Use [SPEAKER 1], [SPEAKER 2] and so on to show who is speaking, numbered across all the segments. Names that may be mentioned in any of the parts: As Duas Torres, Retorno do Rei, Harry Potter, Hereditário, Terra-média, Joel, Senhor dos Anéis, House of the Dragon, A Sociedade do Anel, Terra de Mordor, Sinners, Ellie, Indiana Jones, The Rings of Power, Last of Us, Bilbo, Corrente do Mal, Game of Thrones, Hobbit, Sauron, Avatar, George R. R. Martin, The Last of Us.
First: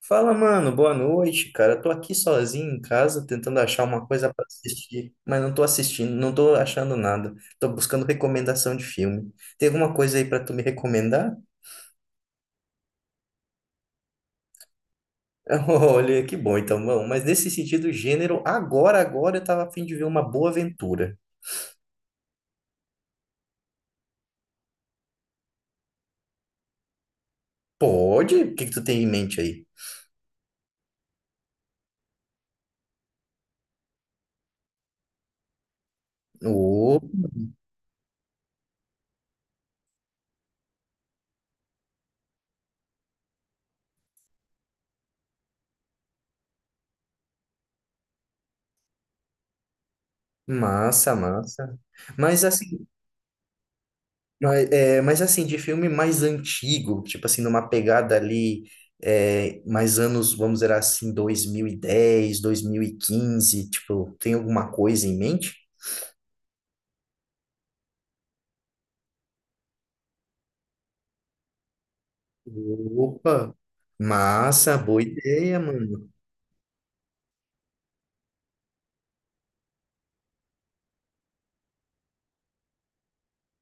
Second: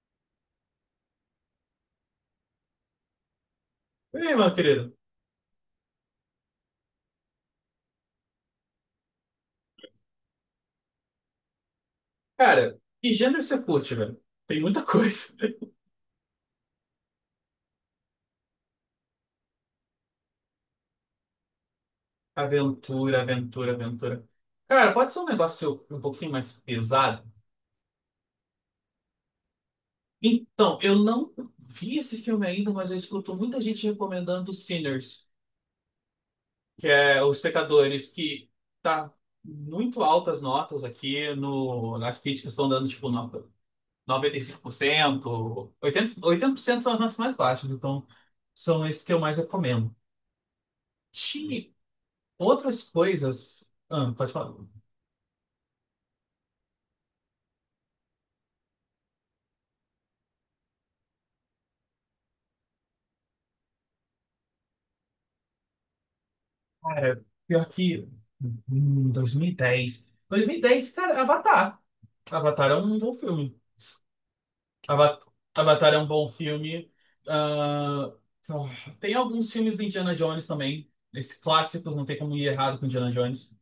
[SPEAKER 1] Fala, mano, boa noite, cara. Tô aqui sozinho em casa tentando achar uma coisa
[SPEAKER 2] Ei,
[SPEAKER 1] pra
[SPEAKER 2] meu querido.
[SPEAKER 1] assistir, mas não tô assistindo, não tô achando nada. Tô buscando recomendação de filme. Tem alguma coisa aí pra tu me recomendar?
[SPEAKER 2] Cara, que gênero você curte, velho? Tem muita coisa.
[SPEAKER 1] Olha, que bom então, mano. Mas nesse sentido, gênero, agora eu tava a fim de ver uma boa aventura.
[SPEAKER 2] Aventura, aventura, aventura. Cara, pode ser um negócio um pouquinho mais pesado?
[SPEAKER 1] Pode? O que que tu tem em mente aí?
[SPEAKER 2] Então, eu não vi esse filme ainda, mas eu escuto muita gente recomendando Sinners, que
[SPEAKER 1] Ô,
[SPEAKER 2] é Os Pecadores, que tá muito altas notas aqui no, nas críticas estão dando tipo nota 95%, 80%, 80% são as notas mais baixas, então são esses que eu mais recomendo.
[SPEAKER 1] massa,
[SPEAKER 2] Tinha
[SPEAKER 1] massa. Mas
[SPEAKER 2] outras
[SPEAKER 1] assim,
[SPEAKER 2] coisas. Ah, pode falar.
[SPEAKER 1] mas assim, de filme mais antigo, tipo assim, numa pegada ali, mais anos, vamos dizer assim, dois mil e dez, 2015 tipo, tem alguma coisa em mente?
[SPEAKER 2] Cara, pior que. 2010. Dez 2010, cara, Avatar. Avatar é um bom
[SPEAKER 1] Opa,
[SPEAKER 2] filme.
[SPEAKER 1] massa, boa
[SPEAKER 2] Ava-
[SPEAKER 1] ideia,
[SPEAKER 2] Avatar é um
[SPEAKER 1] mano.
[SPEAKER 2] bom filme. Ah, ah, tem alguns filmes do Indiana Jones também. Esses clássicos, não tem como ir errado com Indiana Jones.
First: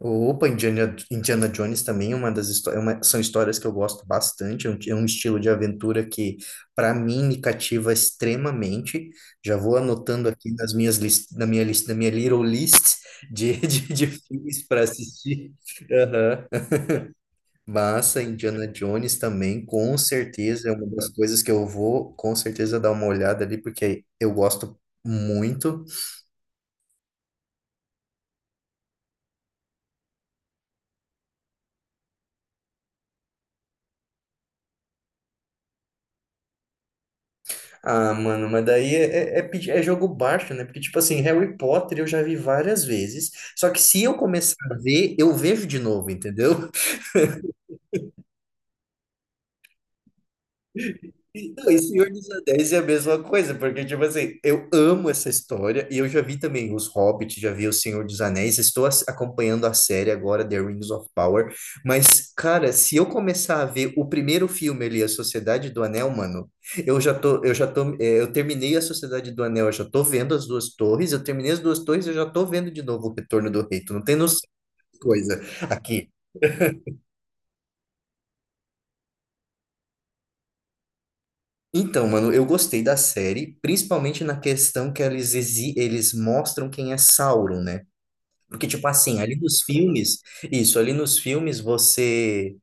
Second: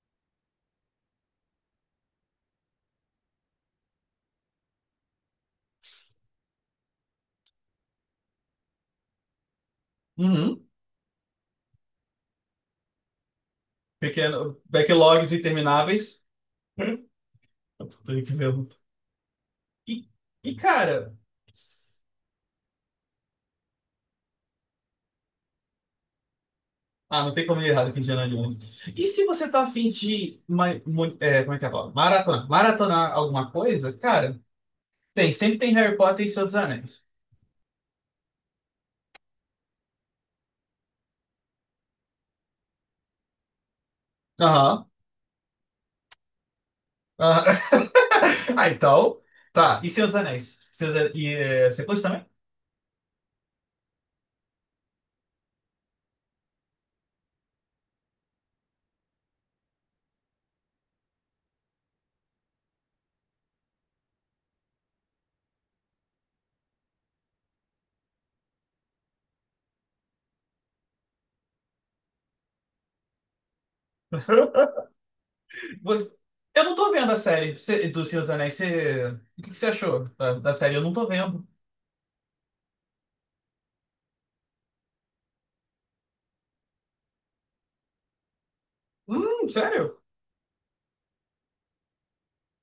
[SPEAKER 1] Opa, Indiana Jones também é uma das histórias, são histórias que eu gosto bastante, é um estilo de aventura que, para mim, me cativa extremamente. Já vou anotando aqui
[SPEAKER 2] Uhum.
[SPEAKER 1] na minha lista, na minha little list de, de
[SPEAKER 2] Pequeno,
[SPEAKER 1] filmes para
[SPEAKER 2] backlogs
[SPEAKER 1] assistir.
[SPEAKER 2] intermináveis.
[SPEAKER 1] Aham. Massa,
[SPEAKER 2] Tem que ver.
[SPEAKER 1] Indiana Jones também,
[SPEAKER 2] E,
[SPEAKER 1] com
[SPEAKER 2] e,
[SPEAKER 1] certeza, é uma das
[SPEAKER 2] cara.
[SPEAKER 1] coisas que eu vou, com certeza, dar uma olhada ali, porque eu gosto muito.
[SPEAKER 2] Ah, não tem como ir errado com Indiana Jones. E se você tá afim de, como é que é a palavra? Maratonar. Maratonar alguma coisa, cara, tem. Sempre tem Harry Potter e Senhor dos Anéis.
[SPEAKER 1] Ah, mano, mas daí é jogo baixo, né? Porque, tipo assim, Harry Potter eu já vi várias vezes. Só que se eu começar a
[SPEAKER 2] Aham.
[SPEAKER 1] ver, eu vejo de novo, entendeu?
[SPEAKER 2] Aham. Ah, então. Tá. E Senhor dos Anéis? E
[SPEAKER 1] E, não, e
[SPEAKER 2] você curte
[SPEAKER 1] Senhor
[SPEAKER 2] também?
[SPEAKER 1] dos Anéis é a mesma coisa, porque, tipo assim, eu amo essa história e eu já vi também os Hobbit, já vi o Senhor dos Anéis, estou acompanhando a série agora, The Rings of Power, mas, cara, se eu começar a ver o primeiro filme ali, A Sociedade do Anel, mano, eu já tô, é, eu terminei A Sociedade do Anel, eu já tô vendo As Duas Torres, eu terminei As Duas Torres, eu já tô vendo de novo o Retorno do Rei, tu não tem noção de coisa aqui.
[SPEAKER 2] Você- Eu não tô vendo a série do Senhor dos Anéis. O que que você achou da série? Eu não tô vendo.
[SPEAKER 1] Então, mano, eu gostei da série, principalmente na questão que eles mostram quem é Sauron, né? Porque, tipo assim, ali nos
[SPEAKER 2] Sério?
[SPEAKER 1] filmes, isso, ali nos filmes você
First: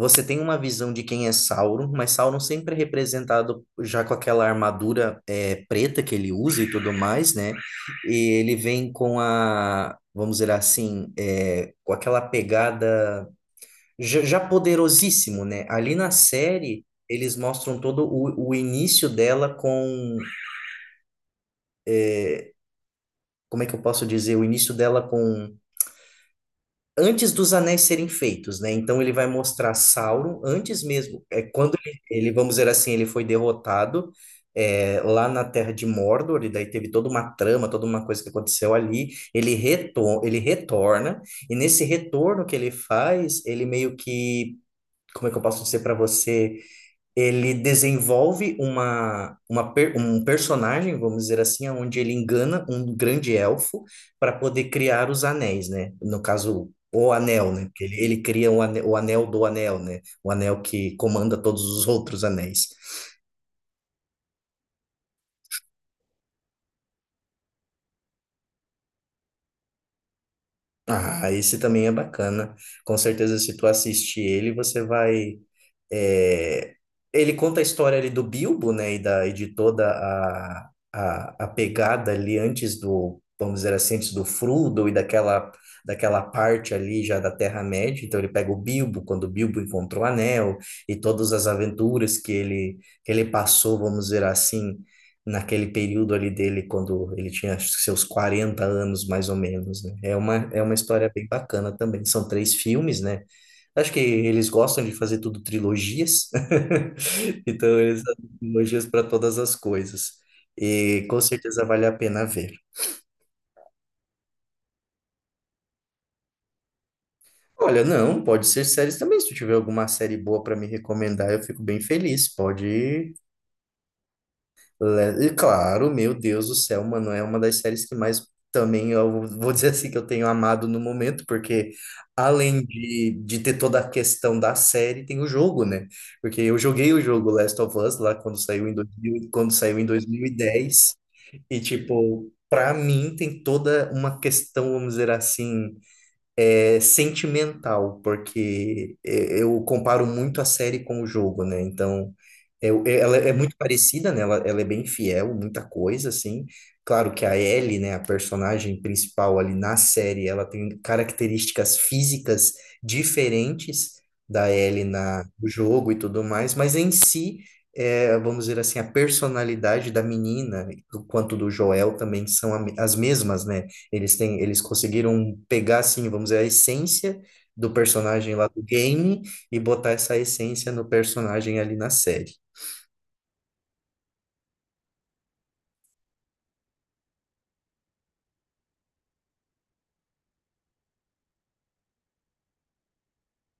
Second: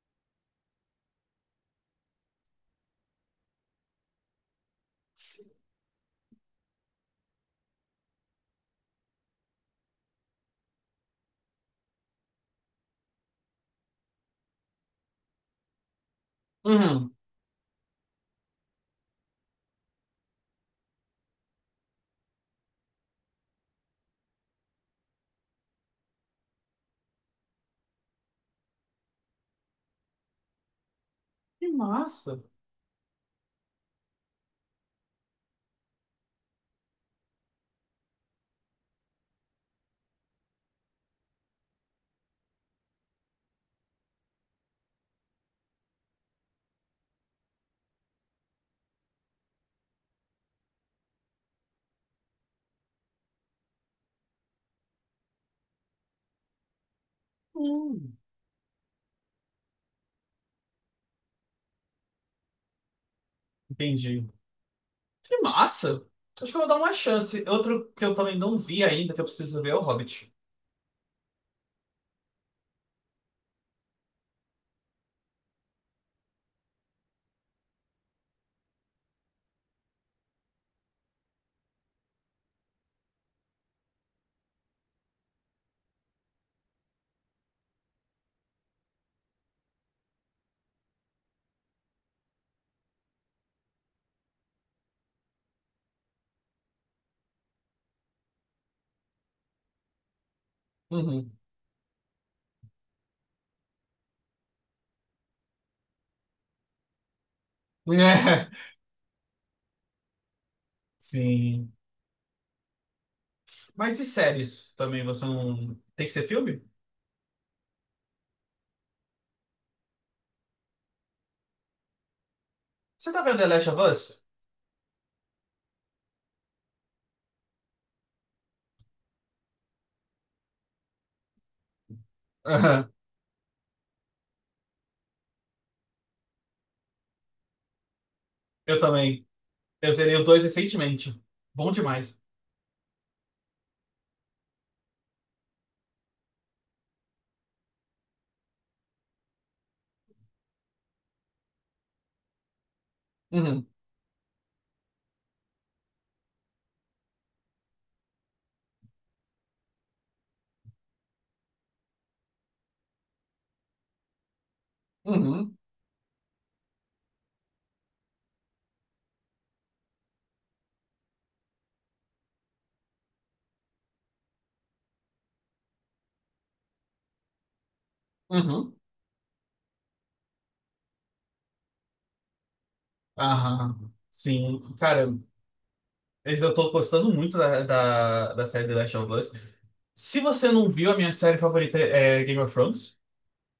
[SPEAKER 1] você tem uma visão de quem é Sauron, mas Sauron sempre é representado já com aquela armadura preta que ele usa e tudo mais, né? E ele vem com a, vamos dizer assim, com aquela pegada já poderosíssimo, né? Ali na série,
[SPEAKER 2] Uhum.
[SPEAKER 1] eles mostram todo o início dela com. Como é que eu posso dizer? O início dela com. Antes dos anéis serem feitos, né? Então ele vai mostrar Sauron antes mesmo. É
[SPEAKER 2] Que
[SPEAKER 1] quando
[SPEAKER 2] massa.
[SPEAKER 1] vamos dizer assim, ele foi derrotado lá na Terra de Mordor, e daí teve toda uma trama, toda uma coisa que aconteceu ali. Ele retorna, e nesse retorno que ele faz, ele meio que. Como é que eu posso dizer para você? Ele desenvolve um personagem, vamos dizer assim, onde ele engana um grande elfo para poder criar os anéis, né? No caso, o anel, né? Porque Ele,
[SPEAKER 2] Hum,
[SPEAKER 1] ele cria o anel, do anel, né? O anel que comanda todos os outros anéis.
[SPEAKER 2] entendi. Que massa! Acho que eu vou dar uma chance. Outro que eu também não vi ainda, que eu preciso ver, é o Hobbit.
[SPEAKER 1] Ah, esse também é bacana. Com certeza, se tu assistir ele, você vai. é, Ele conta a história ali do Bilbo, né? E de toda a pegada ali antes do, vamos dizer assim, antes do Frodo e daquela parte ali já da Terra-média. Então ele pega o Bilbo, quando o Bilbo encontrou o Anel, e todas as aventuras que ele passou, vamos dizer assim, naquele período ali dele, quando ele tinha acho que seus 40 anos, mais ou menos, né? É uma história bem
[SPEAKER 2] Uhum.
[SPEAKER 1] bacana também. São três filmes, né? Acho que eles gostam de fazer tudo trilogias, então eles fazem
[SPEAKER 2] É,
[SPEAKER 1] trilogias para todas as coisas. E com certeza
[SPEAKER 2] sim.
[SPEAKER 1] vale a pena ver.
[SPEAKER 2] Mas e séries também? Você não. Tem que ser filme?
[SPEAKER 1] Olha, não, pode ser séries também. Se tu tiver alguma série boa para me recomendar, eu fico bem feliz.
[SPEAKER 2] Você
[SPEAKER 1] Pode
[SPEAKER 2] tá vendo The Last of Us?
[SPEAKER 1] E claro, meu Deus do céu, mano, é uma das séries que mais também eu vou dizer assim que eu tenho amado no momento, porque além
[SPEAKER 2] Aham.
[SPEAKER 1] de ter toda a questão da série, tem o jogo, né? Porque eu joguei o jogo Last of Us lá
[SPEAKER 2] Eu também.
[SPEAKER 1] quando saiu em
[SPEAKER 2] Eu zerei
[SPEAKER 1] 2010
[SPEAKER 2] o dois recentemente.
[SPEAKER 1] e dez, e
[SPEAKER 2] Bom demais.
[SPEAKER 1] tipo, para mim tem toda uma questão, vamos dizer assim, é sentimental, porque é, eu comparo muito a série com o jogo, né? Então, ela é muito
[SPEAKER 2] Uhum.
[SPEAKER 1] parecida, né? Ela é bem fiel, muita coisa, assim. Claro que a Ellie, né, a personagem principal ali na série, ela tem características físicas diferentes da Ellie no
[SPEAKER 2] Uhum.
[SPEAKER 1] jogo e tudo mais, mas em si, vamos dizer assim, a personalidade da menina, quanto do Joel também são as mesmas, né? Eles conseguiram pegar, assim, vamos dizer, a essência do personagem lá do
[SPEAKER 2] Uhum.
[SPEAKER 1] game e botar essa essência no personagem ali na série.
[SPEAKER 2] Aham. Sim. Cara, eu tô gostando muito da série The Last of Us. Se você não viu, a minha série favorita é Game of Thrones.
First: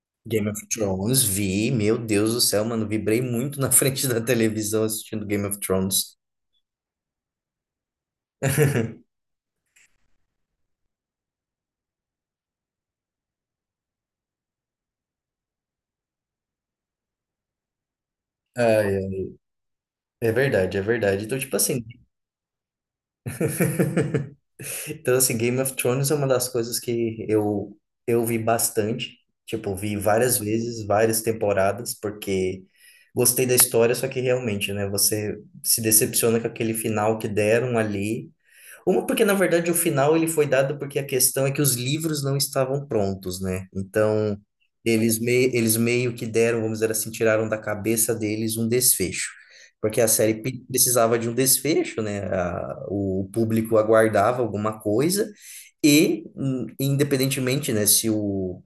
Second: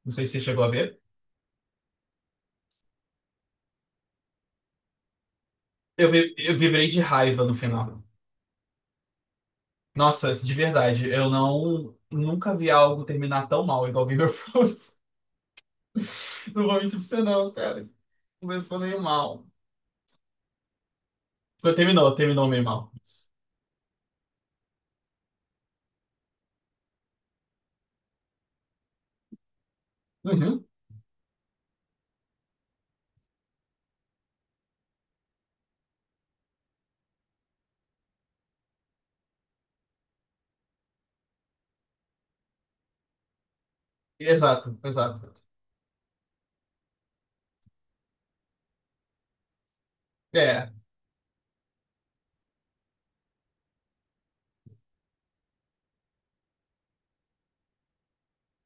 [SPEAKER 2] Não sei se você
[SPEAKER 1] Game of
[SPEAKER 2] chegou a ver.
[SPEAKER 1] Thrones, vi, meu Deus do céu, mano, vibrei muito na frente da televisão assistindo Game of
[SPEAKER 2] Eu,
[SPEAKER 1] Thrones.
[SPEAKER 2] vi- eu vibrei de raiva no final. Nossa, de verdade, eu não nunca vi algo terminar tão mal igual Game of Thrones. Não vou mentir pra você não, cara. Começou
[SPEAKER 1] Ai,
[SPEAKER 2] meio
[SPEAKER 1] ai.
[SPEAKER 2] mal.
[SPEAKER 1] É verdade, é verdade. Então, tipo assim,
[SPEAKER 2] Terminou, meio mal.
[SPEAKER 1] Então, assim, Game of Thrones é uma das coisas que eu vi bastante. Tipo, vi várias
[SPEAKER 2] Uhum.
[SPEAKER 1] vezes, várias temporadas, porque gostei da história, só que realmente, né, você se decepciona com aquele final que deram ali. Uma porque, na verdade, o final ele foi dado porque a questão é que os livros não estavam prontos, né? Então,
[SPEAKER 2] Exato,
[SPEAKER 1] eles,
[SPEAKER 2] exato.
[SPEAKER 1] me, eles meio que deram, vamos dizer assim, tiraram da cabeça deles um desfecho. Porque a série
[SPEAKER 2] É.
[SPEAKER 1] precisava de um desfecho, né? A- o público aguardava alguma coisa e, independentemente, né, se o,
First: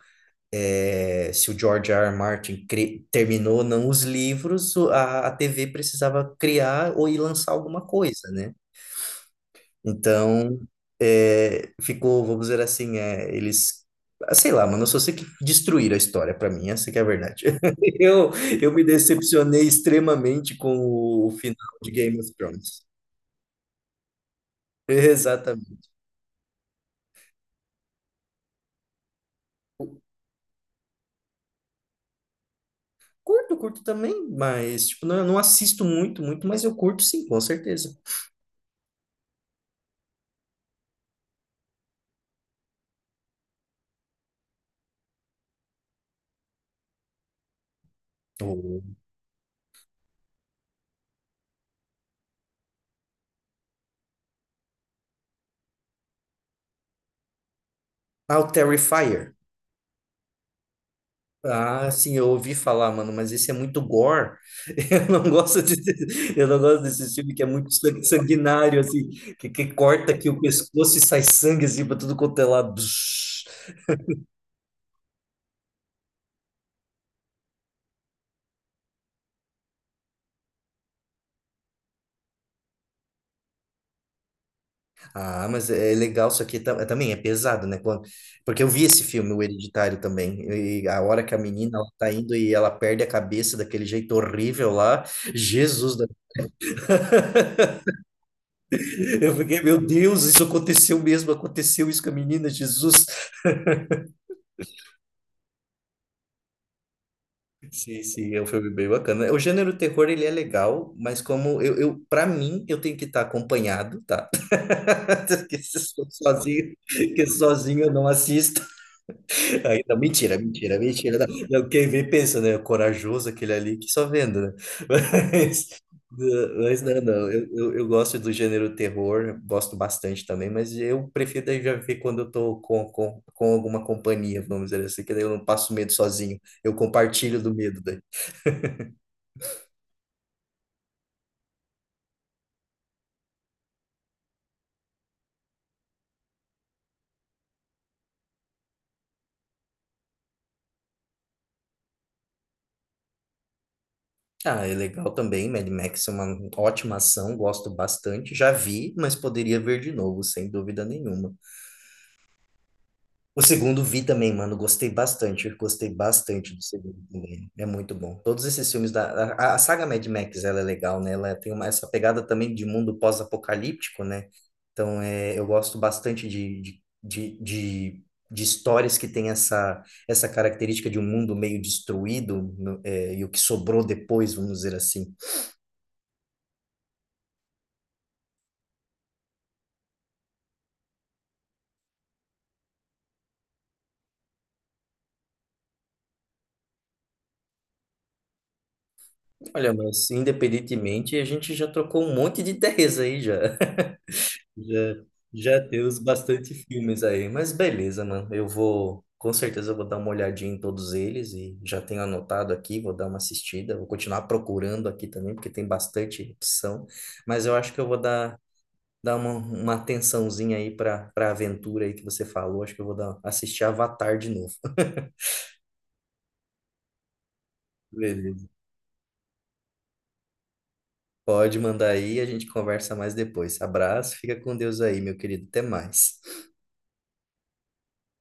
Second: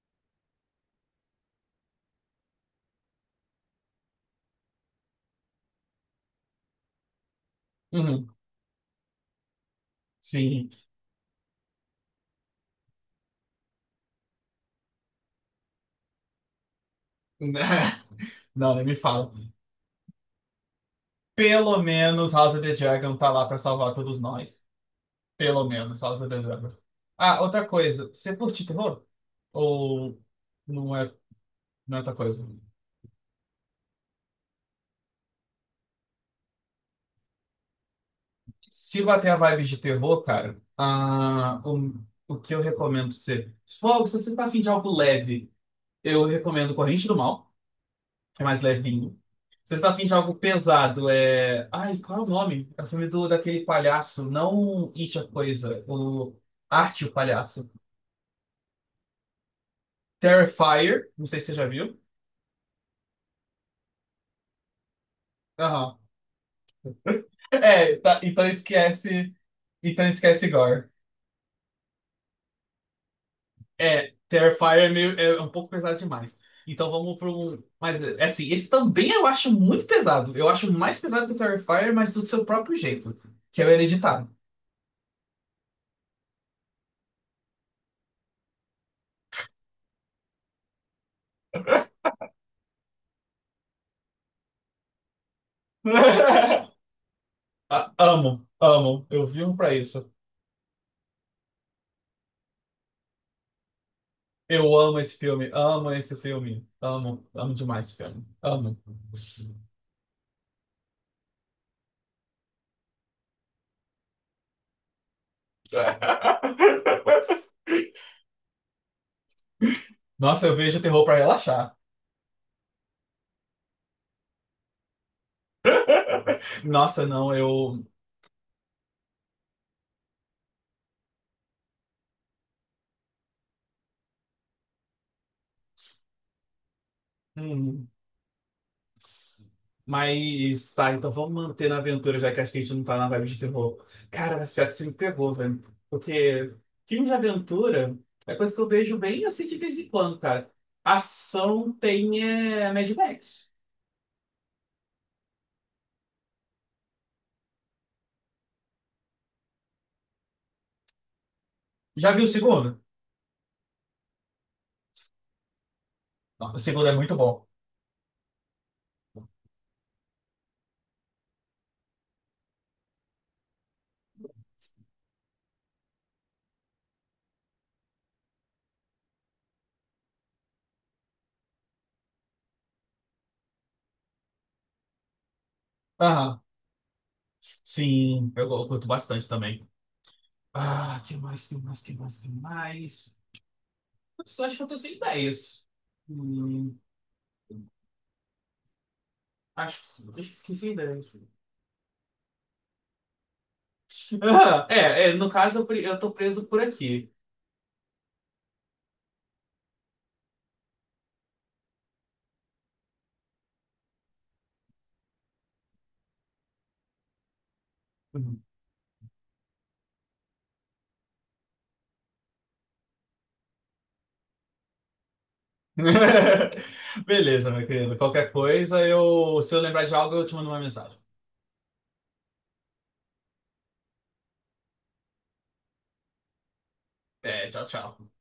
[SPEAKER 1] eh, se o George R. R. Martin terminou ou não os livros, a TV precisava criar ou ir lançar alguma coisa,
[SPEAKER 2] Uhum.
[SPEAKER 1] né? Então,
[SPEAKER 2] Sim.
[SPEAKER 1] ficou, vamos dizer assim, sei lá, mano, eu só sei que destruíram a história pra mim, essa que é a verdade. Eu, eu
[SPEAKER 2] Não,
[SPEAKER 1] me
[SPEAKER 2] nem me fala.
[SPEAKER 1] decepcionei extremamente com o final
[SPEAKER 2] Pelo
[SPEAKER 1] de Game of
[SPEAKER 2] menos House of the
[SPEAKER 1] Thrones.
[SPEAKER 2] Dragon tá lá pra salvar todos nós. Pelo
[SPEAKER 1] Exatamente.
[SPEAKER 2] menos House of the Dragon. Ah, outra coisa. Você curte terror? Ou não é, não é outra coisa?
[SPEAKER 1] Curto, curto também, mas, tipo, não, eu não assisto muito, muito, mas eu curto sim, com certeza.
[SPEAKER 2] Se bater a vibe de terror, cara, o que eu recomendo ser. Se você tá afim de algo leve, eu recomendo Corrente do Mal, que é mais
[SPEAKER 1] O-
[SPEAKER 2] levinho. Se você tá afim de algo pesado. Ai, qual é o nome? É o filme daquele palhaço, não It a Coisa, o Arte o Palhaço.
[SPEAKER 1] Ah, o Terrifier.
[SPEAKER 2] Terrifier, não sei se você já
[SPEAKER 1] Ah,
[SPEAKER 2] viu.
[SPEAKER 1] sim, eu ouvi falar, mano, mas esse é muito gore. Eu não gosto de,
[SPEAKER 2] Aham.
[SPEAKER 1] eu não gosto desse filme que é muito
[SPEAKER 2] É, então
[SPEAKER 1] sanguinário, assim,
[SPEAKER 2] esquece.
[SPEAKER 1] que
[SPEAKER 2] Então
[SPEAKER 1] corta aqui o
[SPEAKER 2] esquece Gore.
[SPEAKER 1] pescoço e sai sangue, assim, pra tudo quanto é lado. Bzz.
[SPEAKER 2] É, Terrifier é, meio, um pouco pesado demais. Então vamos para um. Mas é, assim, esse também eu acho muito pesado. Eu acho mais pesado que o Terrifier, mas do seu próprio jeito, que é o Hereditário.
[SPEAKER 1] Ah, mas é legal, isso aqui também é pesado, né? Quando- porque eu vi esse filme, O Hereditário, também. E a hora que a menina ela tá indo e ela perde a cabeça daquele jeito horrível lá, Jesus,
[SPEAKER 2] Ah, amo, amo. Eu
[SPEAKER 1] eu
[SPEAKER 2] vivo
[SPEAKER 1] fiquei,
[SPEAKER 2] pra
[SPEAKER 1] meu
[SPEAKER 2] isso.
[SPEAKER 1] Deus, isso aconteceu mesmo, aconteceu isso com a menina, Jesus.
[SPEAKER 2] Eu amo esse filme, amo esse filme, amo, amo demais esse
[SPEAKER 1] Sim,
[SPEAKER 2] filme,
[SPEAKER 1] sim, é um filme
[SPEAKER 2] amo.
[SPEAKER 1] bem bacana. O gênero terror, ele é legal, mas como eu para mim, eu tenho que estar acompanhado, tá? Porque se eu sou sozinho, que sozinho eu não assisto. Aí, não, mentira,
[SPEAKER 2] Nossa, eu
[SPEAKER 1] mentira,
[SPEAKER 2] vejo terror pra
[SPEAKER 1] mentira. Não. Não,
[SPEAKER 2] relaxar.
[SPEAKER 1] quem vê pensa, né? Corajoso aquele ali que só vendo, né? Mas, mas não,
[SPEAKER 2] Nossa,
[SPEAKER 1] não.
[SPEAKER 2] não,
[SPEAKER 1] Eu, eu,
[SPEAKER 2] eu.
[SPEAKER 1] eu gosto do gênero terror, gosto bastante também, mas eu prefiro daí já ver quando eu tô com alguma companhia, vamos dizer assim, que daí eu não passo medo sozinho. Eu compartilho do medo.
[SPEAKER 2] hum, Mas tá, então vamos manter na aventura, já que acho que a gente não tá na vibe de terror. Cara, mas pior que você me pegou, velho. Porque filme de aventura é coisa que eu vejo bem assim de vez em quando, cara. Ação tem é, Mad Max.
[SPEAKER 1] Ah, é legal também. Mad Max é uma ótima ação, gosto bastante. Já vi, mas poderia ver de novo, sem dúvida nenhuma.
[SPEAKER 2] Já viu o segundo?
[SPEAKER 1] O segundo vi também, mano, gostei bastante. Gostei bastante
[SPEAKER 2] O
[SPEAKER 1] do
[SPEAKER 2] segundo é
[SPEAKER 1] segundo
[SPEAKER 2] muito bom.
[SPEAKER 1] também. É muito bom. Todos esses filmes da. A saga Mad Max, ela é legal, né? Ela tem uma, essa pegada também de mundo pós-apocalíptico, né? Então, é, eu gosto bastante de histórias que têm essa característica de um mundo meio destruído, e o que sobrou depois, vamos dizer assim.
[SPEAKER 2] Aham. Sim, eu curto bastante também. Ah, que mais, que mais, que mais, que mais? Putz, acho que eu tô sem ideias. Hum,
[SPEAKER 1] Olha, mas
[SPEAKER 2] acho que fiquei sem ideias.
[SPEAKER 1] independentemente, a gente já trocou um monte de ideias aí já.
[SPEAKER 2] Ah,
[SPEAKER 1] Já,
[SPEAKER 2] no caso eu,
[SPEAKER 1] já
[SPEAKER 2] pre-
[SPEAKER 1] temos
[SPEAKER 2] eu tô preso
[SPEAKER 1] bastante
[SPEAKER 2] por
[SPEAKER 1] filmes
[SPEAKER 2] aqui.
[SPEAKER 1] aí. Mas beleza, mano. Eu vou, com certeza, eu vou dar uma olhadinha em todos eles e já tenho anotado aqui, vou dar uma assistida. Vou continuar procurando aqui também, porque tem bastante opção. Mas eu acho que eu vou dar,
[SPEAKER 2] Uhum.
[SPEAKER 1] dar uma atençãozinha aí para a aventura aí que você falou. Acho que eu vou dar, assistir Avatar de novo.
[SPEAKER 2] Beleza, meu querido. Qualquer
[SPEAKER 1] Beleza.
[SPEAKER 2] coisa, se eu lembrar de algo, eu te mando uma mensagem.
[SPEAKER 1] Pode mandar aí, a gente conversa mais depois. Abraço, fica com Deus aí, meu querido. Até mais.
[SPEAKER 2] É, tchau, tchau.